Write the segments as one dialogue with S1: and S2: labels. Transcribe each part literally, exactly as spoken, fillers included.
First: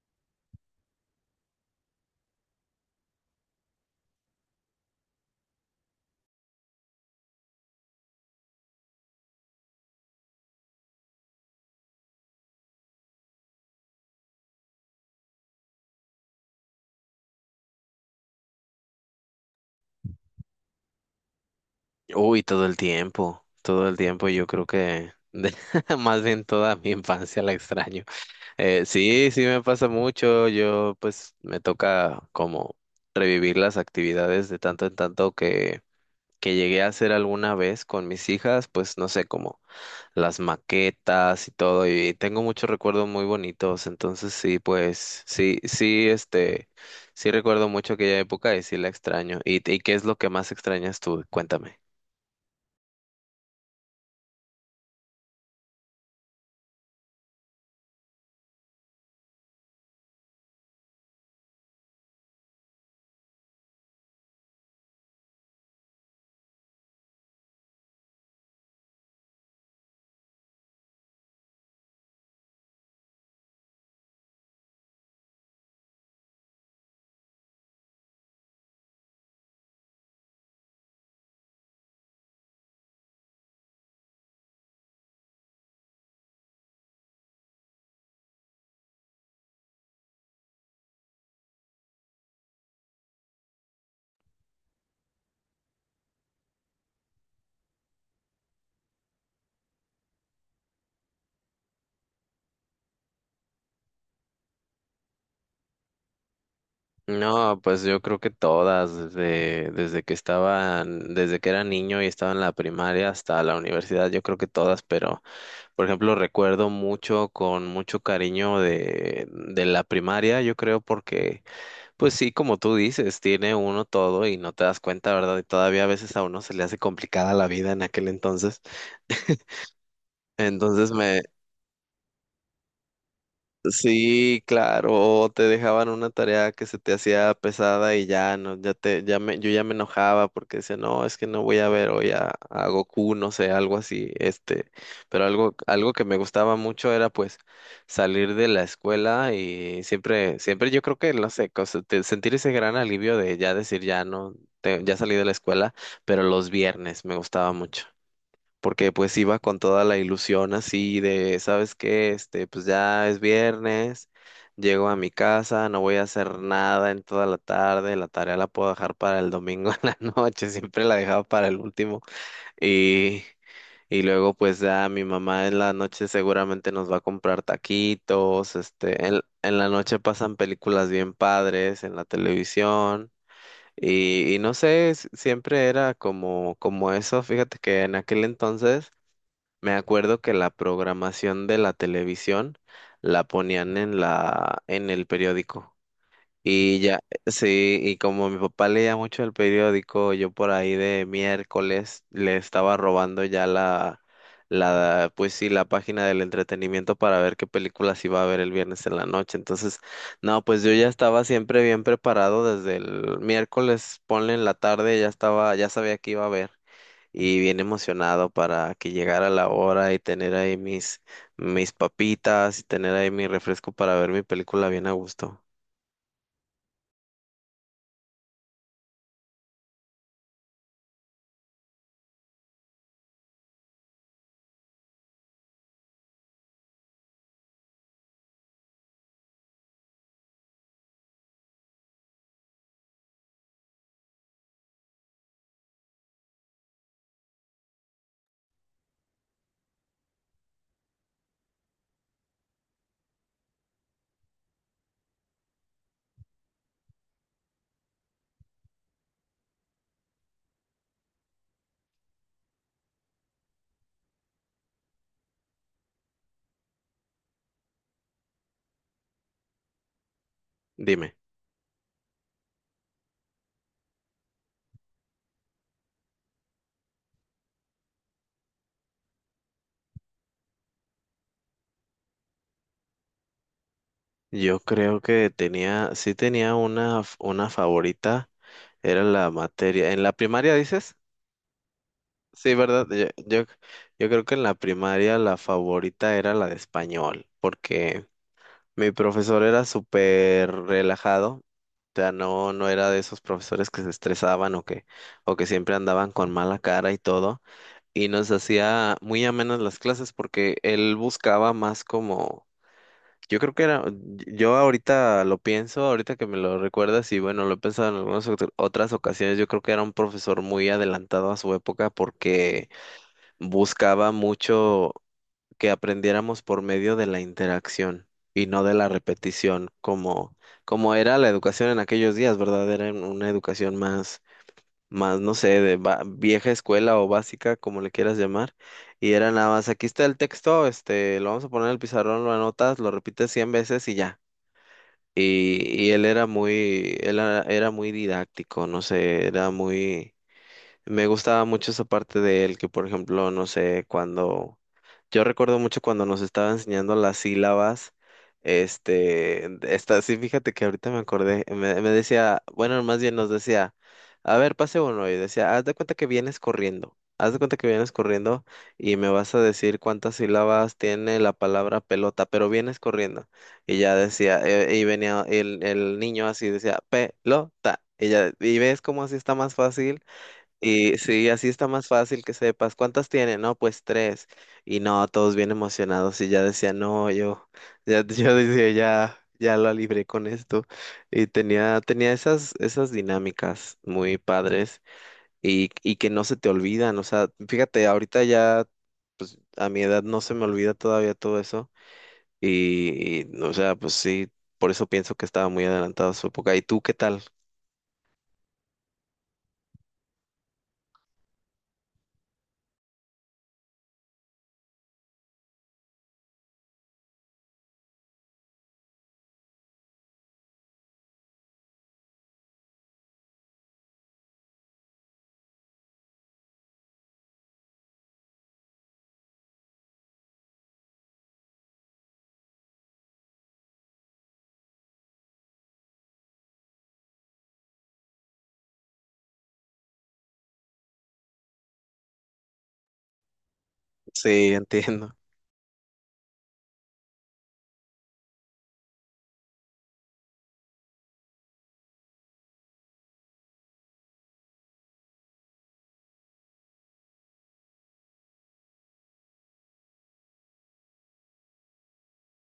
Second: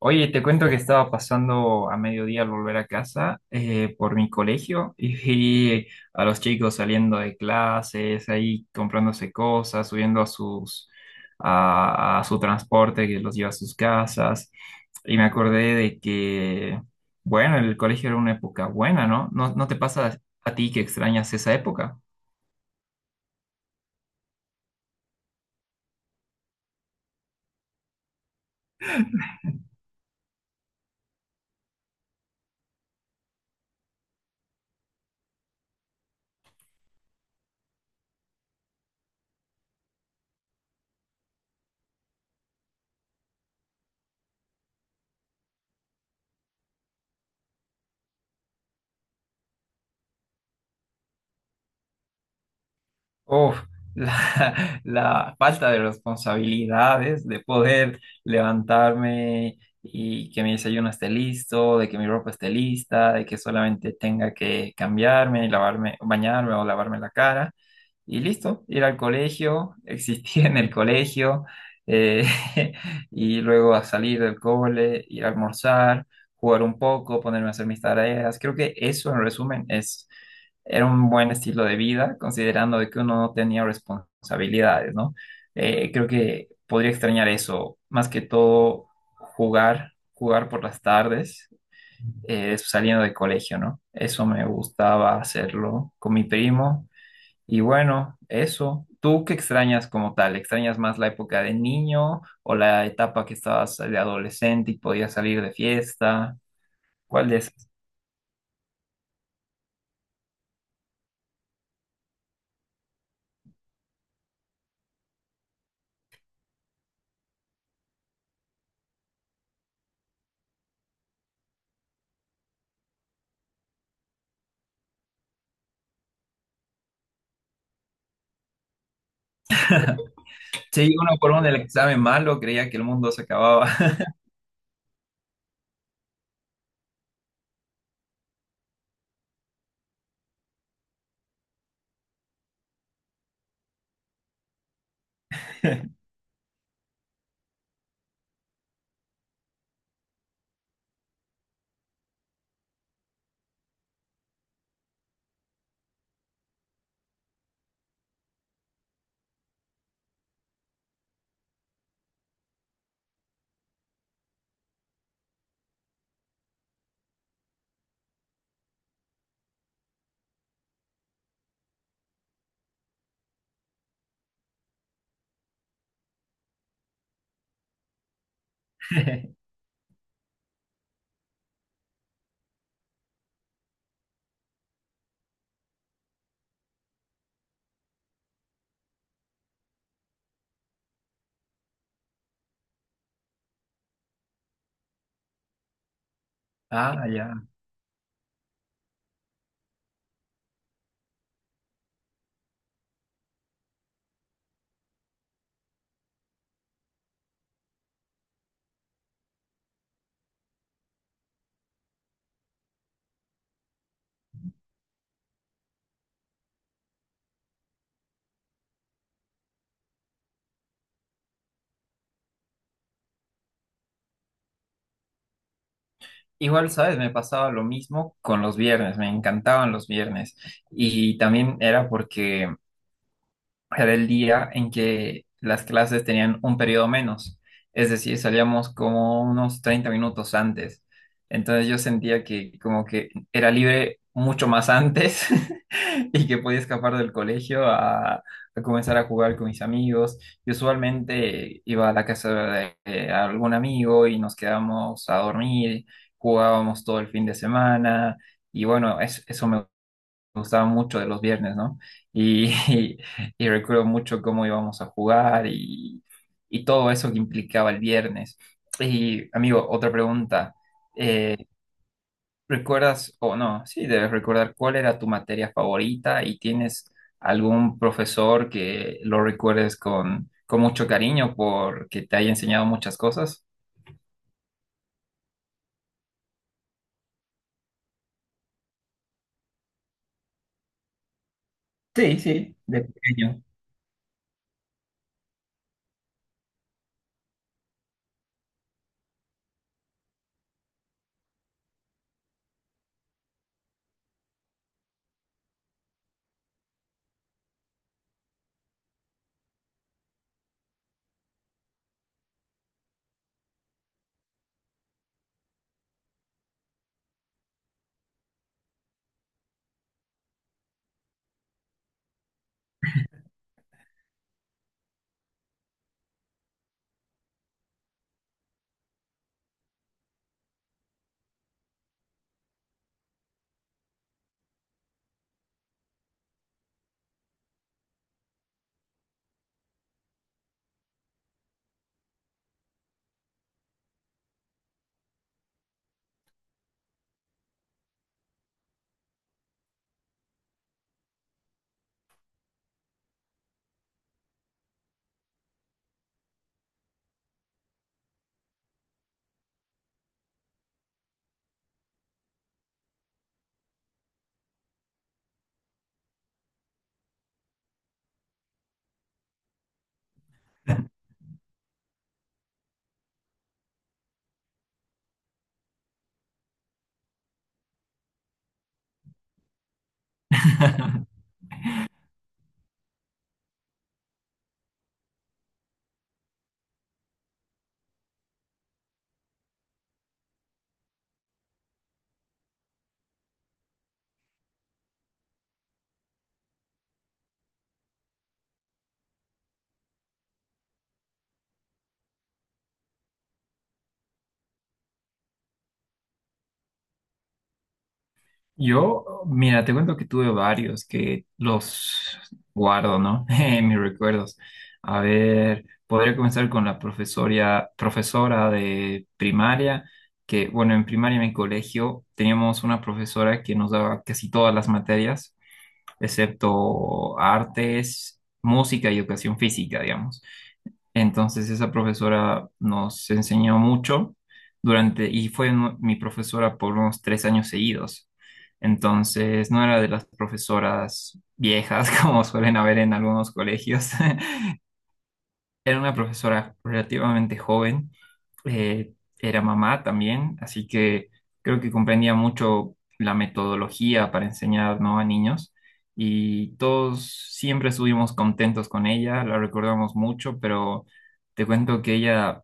S1: Oye, te cuento que estaba pasando a mediodía al volver a casa eh, por mi colegio y vi a los chicos saliendo de clases, ahí comprándose cosas, subiendo a sus a, a su transporte que los lleva a sus casas. Y me acordé de que, bueno, el colegio era una época buena, ¿no? ¿No, no te pasa a ti que extrañas esa época?
S2: Uy, todo el tiempo, todo el tiempo yo creo que de- más bien toda mi infancia la extraño. Eh, sí, sí me pasa mucho, yo pues me toca como revivir las actividades de tanto en tanto que, que llegué a hacer alguna vez con mis hijas, pues no sé, como las maquetas y todo, y tengo muchos recuerdos muy bonitos, entonces sí, pues sí, sí, este, sí recuerdo mucho aquella época y sí la extraño. ¿Y, y qué es lo que más extrañas tú? Cuéntame.
S1: Uf, la, la falta de responsabilidades, de poder levantarme y que mi desayuno esté listo, de que mi ropa esté lista, de que solamente tenga que cambiarme y lavarme, bañarme o lavarme la cara. Y listo, ir al colegio, existir en el colegio, eh, y luego a salir del cole, ir a almorzar, jugar un poco, ponerme a hacer mis tareas. Creo que eso en resumen es era un buen estilo de vida, considerando de que uno no tenía responsabilidades, ¿no? Eh, creo que podría extrañar eso, más que todo jugar, jugar por las tardes, eh, saliendo de colegio, ¿no? Eso me gustaba hacerlo con mi primo. Y bueno, eso. ¿Tú qué extrañas como tal? ¿Extrañas más la época de niño o la etapa que estabas de adolescente y podías salir de fiesta? ¿Cuál de
S2: No,
S1: esas?
S2: pues yo creo que todas, desde, desde que estaban, desde que era niño y estaba en la primaria hasta la universidad, yo creo que todas, pero por ejemplo recuerdo mucho con mucho cariño de, de la primaria, yo creo porque, pues sí, como tú dices, tiene uno todo y no te das cuenta, ¿verdad? Y todavía a veces a uno se le hace complicada la vida en aquel entonces. Entonces
S1: Sí, uno
S2: me,
S1: por uno el examen malo, creía que el mundo se acababa.
S2: Sí, claro, o te dejaban una tarea que se te hacía pesada y ya no, ya te, ya me, yo ya me enojaba porque decía, no, es que no voy a ver hoy a, a Goku, no sé, algo así, este, pero algo, algo que me gustaba mucho era pues salir de la escuela y siempre, siempre yo creo que, no sé, cosa- te- sentir ese gran alivio de ya decir, ya no, te- ya salí de la escuela, pero los viernes me gustaba mucho porque pues iba con toda la ilusión así de, ¿sabes qué? Este, pues ya es viernes, llego a mi casa, no voy a hacer nada en toda la tarde, la tarea la puedo dejar para el domingo en la noche, siempre la dejaba para el último. Y y luego pues ya mi mamá en la noche seguramente nos va a comprar taquitos, este, en, en la noche pasan películas bien padres en la televisión. Y, y no sé, s- siempre era como, como eso, fíjate que en aquel entonces me acuerdo que la programación de la televisión la ponían en la, en el periódico. Y ya,
S1: Ah, ya.
S2: sí, y como mi papá leía mucho el periódico, yo por ahí de miércoles le estaba robando ya la, la, pues sí, la página del entretenimiento para ver qué películas iba a ver el viernes en la noche. Entonces, no, pues yo ya estaba siempre bien preparado desde el miércoles, ponle en la tarde, ya estaba, ya sabía que iba a ver y bien emocionado para que llegara la hora y tener ahí mis, mis papitas y tener ahí mi refresco para ver mi película bien a gusto.
S1: Igual, ¿sabes? Me pasaba lo mismo con los viernes, me encantaban los viernes. Y también era porque era el día en que las clases tenían un periodo menos, es decir, salíamos como unos treinta minutos antes. Entonces yo sentía que como que era libre mucho más antes y que podía escapar del colegio a, a comenzar a jugar con mis amigos. Y usualmente iba a la casa de, de algún amigo y nos quedábamos a dormir, jugábamos todo el fin de semana y bueno, es- eso me gustaba mucho de los viernes, ¿no? Y, y, y recuerdo mucho cómo íbamos a jugar y, y todo eso que implicaba el viernes. Y, amigo, otra pregunta.
S2: Dime,
S1: Eh, ¿recuerdas o no? Sí, debes recordar cuál era tu materia favorita y tienes algún profesor que lo recuerdes con, con mucho cariño porque te haya enseñado muchas cosas.
S2: yo creo que tenía, sí tenía una, f- una favorita, era la materia. ¿En la primaria dices?
S1: Sí,
S2: Sí,
S1: sí, de
S2: ¿verdad? Yo,
S1: pequeño.
S2: yo, yo creo que en la primaria la favorita era la de español, porque mi profesor era súper relajado, o sea, no, no era de esos profesores que se estresaban o que, o que siempre andaban con mala cara y todo, y nos hacía muy amenas las clases porque él buscaba más como, yo creo que era, yo ahorita lo pienso, ahorita que me lo recuerdas y bueno, lo he pensado en algunas otra- otras ocasiones, yo creo que era un profesor muy adelantado a su época porque buscaba mucho que aprendiéramos por medio de la interacción y no de la repetición, como, como era la educación en aquellos días, ¿verdad? Era un- una educación más, más, no sé, de ba- vieja escuela o básica, como le quieras llamar, y era nada más, aquí está el texto, este, lo vamos a poner en el pizarrón, lo anotas, lo repites cien veces y ya. Y, y él era muy, él era, era muy didáctico, no sé, era muy, me gustaba mucho esa parte de él, que por ejemplo, no sé, cuando yo recuerdo mucho cuando nos estaba enseñando las sílabas, este, esta, sí, fíjate que ahorita me acordé, me, me decía, bueno, más bien nos decía, a ver, pase uno, y decía, haz de cuenta que vienes corriendo, haz de cuenta que vienes corriendo y me vas a decir cuántas sílabas tiene la palabra pelota, pero vienes corriendo, y ya decía, eh, y venía el, el niño así, decía, pelota, y ya, y ves cómo así está más fácil. Y sí, así está más fácil que sepas. ¿Cuántas tiene? No, pues tres. Y no, todos bien emocionados y ya decía, no, yo, ya, yo decía, ya, ya la libré con esto. Y tenía, tenía esas, esas dinámicas muy padres y, y que no se te olvidan. O sea, fíjate, ahorita ya a mi edad no se me olvida todavía todo eso. Y, y, o sea, pues sí, por eso pienso que estaba muy adelantado a su época. ¿Y tú qué tal?
S1: Yo, mira, te cuento que tuve varios que los guardo, ¿no? En mis recuerdos. A ver, podría comenzar con la profesoria, profesora de primaria, que, bueno, en primaria en mi colegio teníamos una profesora que nos daba casi todas las materias, excepto artes, música y educación física, digamos. Entonces esa profesora nos enseñó mucho durante, y fue nu- mi profesora por unos tres años seguidos. Entonces no era de las profesoras viejas como suelen haber en algunos colegios,
S2: Sí, entiendo.
S1: era una profesora relativamente joven, eh, era mamá también, así que creo que comprendía mucho la metodología para enseñar, ¿no? A niños y todos siempre estuvimos contentos con ella, la recordamos mucho, pero te cuento que ella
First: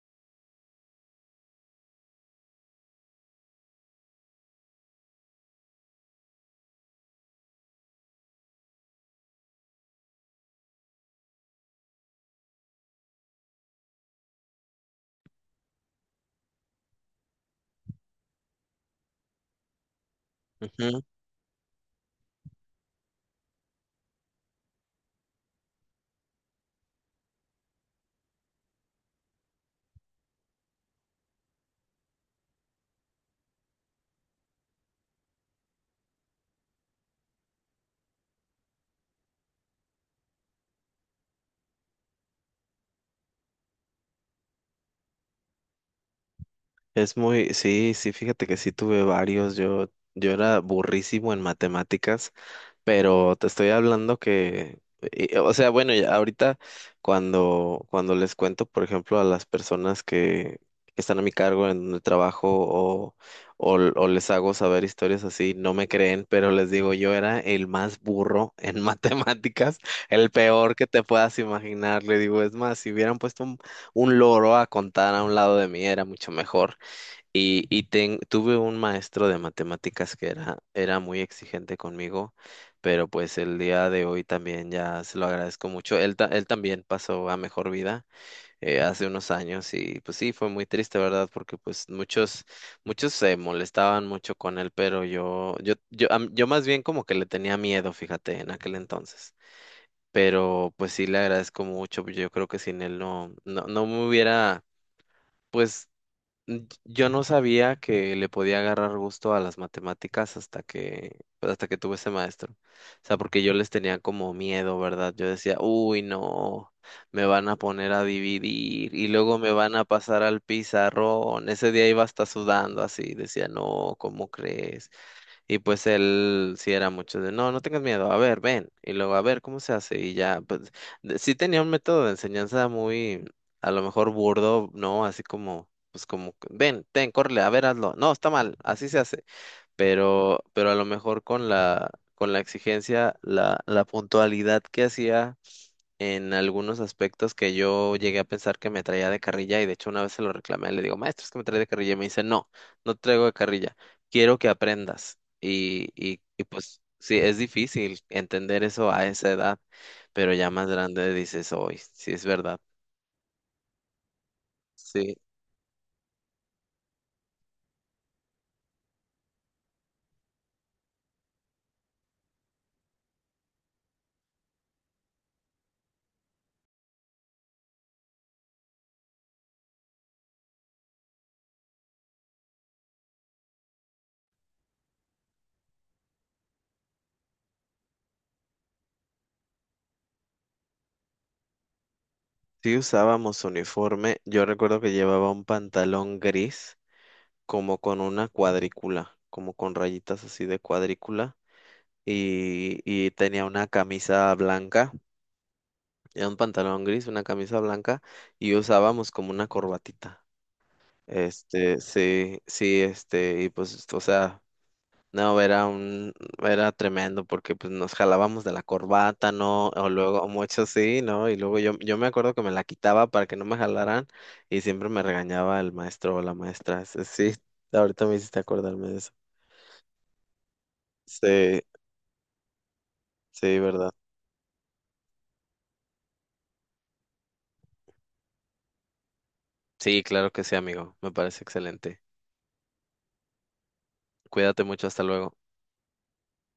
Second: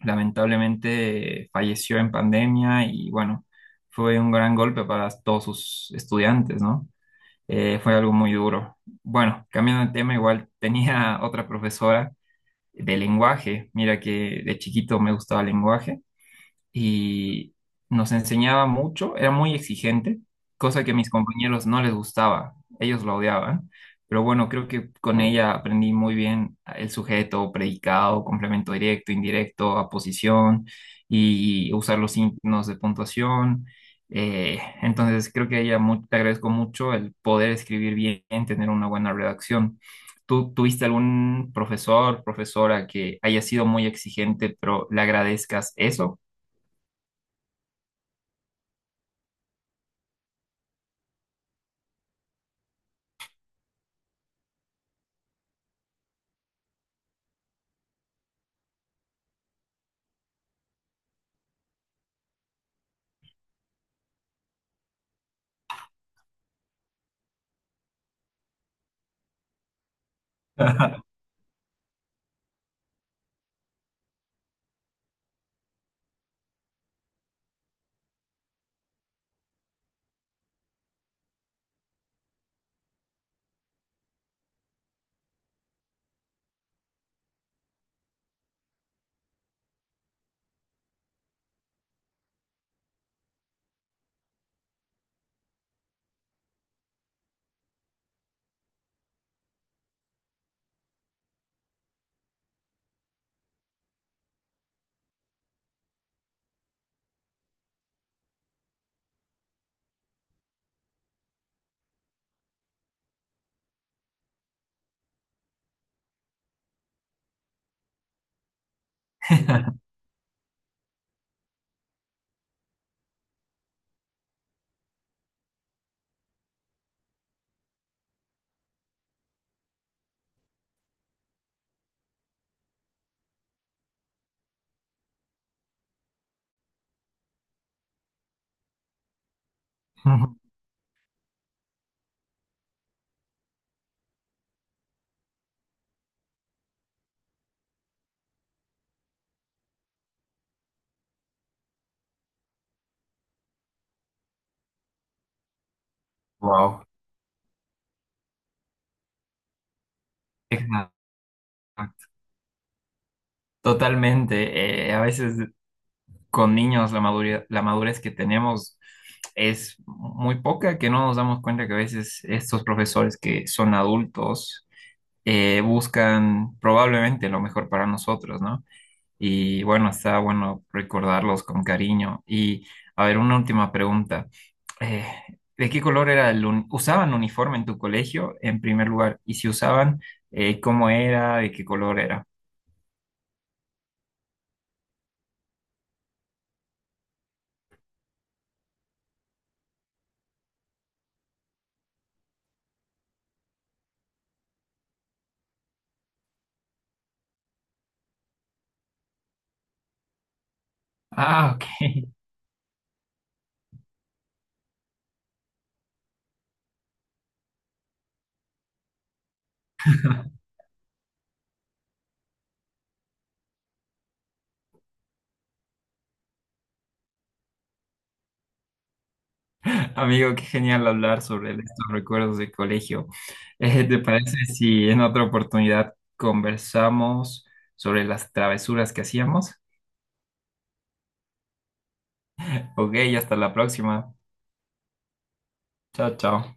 S1: lamentablemente falleció en pandemia y bueno, fue un gran golpe para todos sus estudiantes, ¿no? Eh, fue algo muy duro. Bueno, cambiando de tema, igual tenía otra profesora de lenguaje. Mira que de chiquito me gustaba el lenguaje y nos enseñaba mucho, era muy exigente, cosa que a mis compañeros no les gustaba, ellos lo odiaban, pero bueno, creo que con ella aprendí muy bien el sujeto, predicado, complemento directo, indirecto, aposición y usar los signos de puntuación. Eh, entonces creo que a ella mu- te agradezco mucho el poder escribir bien, tener una buena redacción. ¿Tú tuviste algún profesor, profesora que haya sido muy exigente, pero le agradezcas eso?
S2: Es muy, sí, sí, fíjate que sí tuve varios. Yo, yo era burrísimo en matemáticas, pero te estoy hablando que, y- o sea, bueno, ya ahorita cuando, cuando les cuento, por ejemplo, a las personas que están a mi cargo en el trabajo o, o, o les hago saber historias así, no me creen, pero les digo, yo era el más burro en matemáticas, el peor que te puedas imaginar. Le digo, es más, si hubieran puesto un, un loro a contar a un lado de mí, era mucho mejor. Y, y ten- tuve un maestro de matemáticas que era, era muy exigente conmigo, pero pues el día de hoy también ya se lo agradezco mucho. Él, ta- él también pasó a mejor vida, eh, hace unos años y pues sí, fue muy triste, ¿verdad? Porque pues muchos, muchos se molestaban mucho con él, pero yo, yo, yo, am- yo más bien como que le tenía miedo, fíjate, en aquel entonces. Pero pues sí le agradezco mucho, yo creo que sin él no, no, no me hubiera pues. Mm, yo no sabía que le podía agarrar gusto a las matemáticas hasta que, pues, hasta que tuve ese maestro. O sea, porque yo les tenía como miedo, ¿verdad? Yo decía, uy, no, me van a poner a dividir y luego me van a pasar al pizarrón. Ese día iba hasta sudando así, decía, no, ¿cómo crees? Y pues él sí era mucho de, no, no tengas miedo, a ver, ven, y luego a ver cómo se hace, y ya, pues de- sí tenía un método de enseñanza muy, a lo mejor burdo, ¿no? Así como, pues como, ven, ten, córrele, a ver, hazlo, no, está mal, así se hace, pero, pero a lo mejor con la, con la exigencia, la, la puntualidad que hacía en algunos aspectos que yo llegué a pensar que me traía de carrilla y de hecho una vez se lo reclamé, le digo, maestro, es que me trae de carrilla y me dice, no, no te traigo de carrilla, quiero que aprendas. Y, y, y pues
S1: Wow,
S2: sí, es difícil entender eso a esa edad, pero ya más
S1: exacto.
S2: grande dices, hoy, sí es verdad.
S1: Totalmente. Eh, a
S2: Sí,
S1: veces con niños la madurez, la madurez que tenemos es muy poca, que no nos damos cuenta que a veces estos profesores que son adultos eh, buscan probablemente lo mejor para nosotros, ¿no? Y bueno, está bueno recordarlos con cariño. Y a ver, una última pregunta. Eh, ¿de qué color era el uni- usaban uniforme en tu colegio en primer lugar? Y si usaban, eh, ¿cómo era? ¿De qué color era?
S2: sí usábamos uniforme, yo recuerdo que llevaba un pantalón gris como con una cuadrícula, como con rayitas así de cuadrícula. Y, y tenía una camisa blanca. Era un pantalón gris, una camisa blanca y usábamos como una corbatita.
S1: Ah, ok.
S2: Este, sí, sí, este, y pues, o sea, no, era un, era tremendo porque pues nos jalábamos de la corbata, ¿no? O luego, mucho sí, ¿no? Y luego yo, yo me acuerdo que me la quitaba para que no me jalaran y siempre me regañaba el maestro o la maestra. Sí, sí, ahorita me hiciste acordarme de eso.
S1: Amigo, qué genial hablar sobre
S2: Sí,
S1: estos recuerdos de colegio.
S2: sí,
S1: Eh,
S2: ¿verdad?
S1: ¿te parece si en otra oportunidad conversamos sobre las travesuras que hacíamos?
S2: Sí, claro que sí, amigo. Me parece excelente.
S1: Ok, hasta la próxima.
S2: Cuídate mucho, hasta luego.
S1: Chao, chao.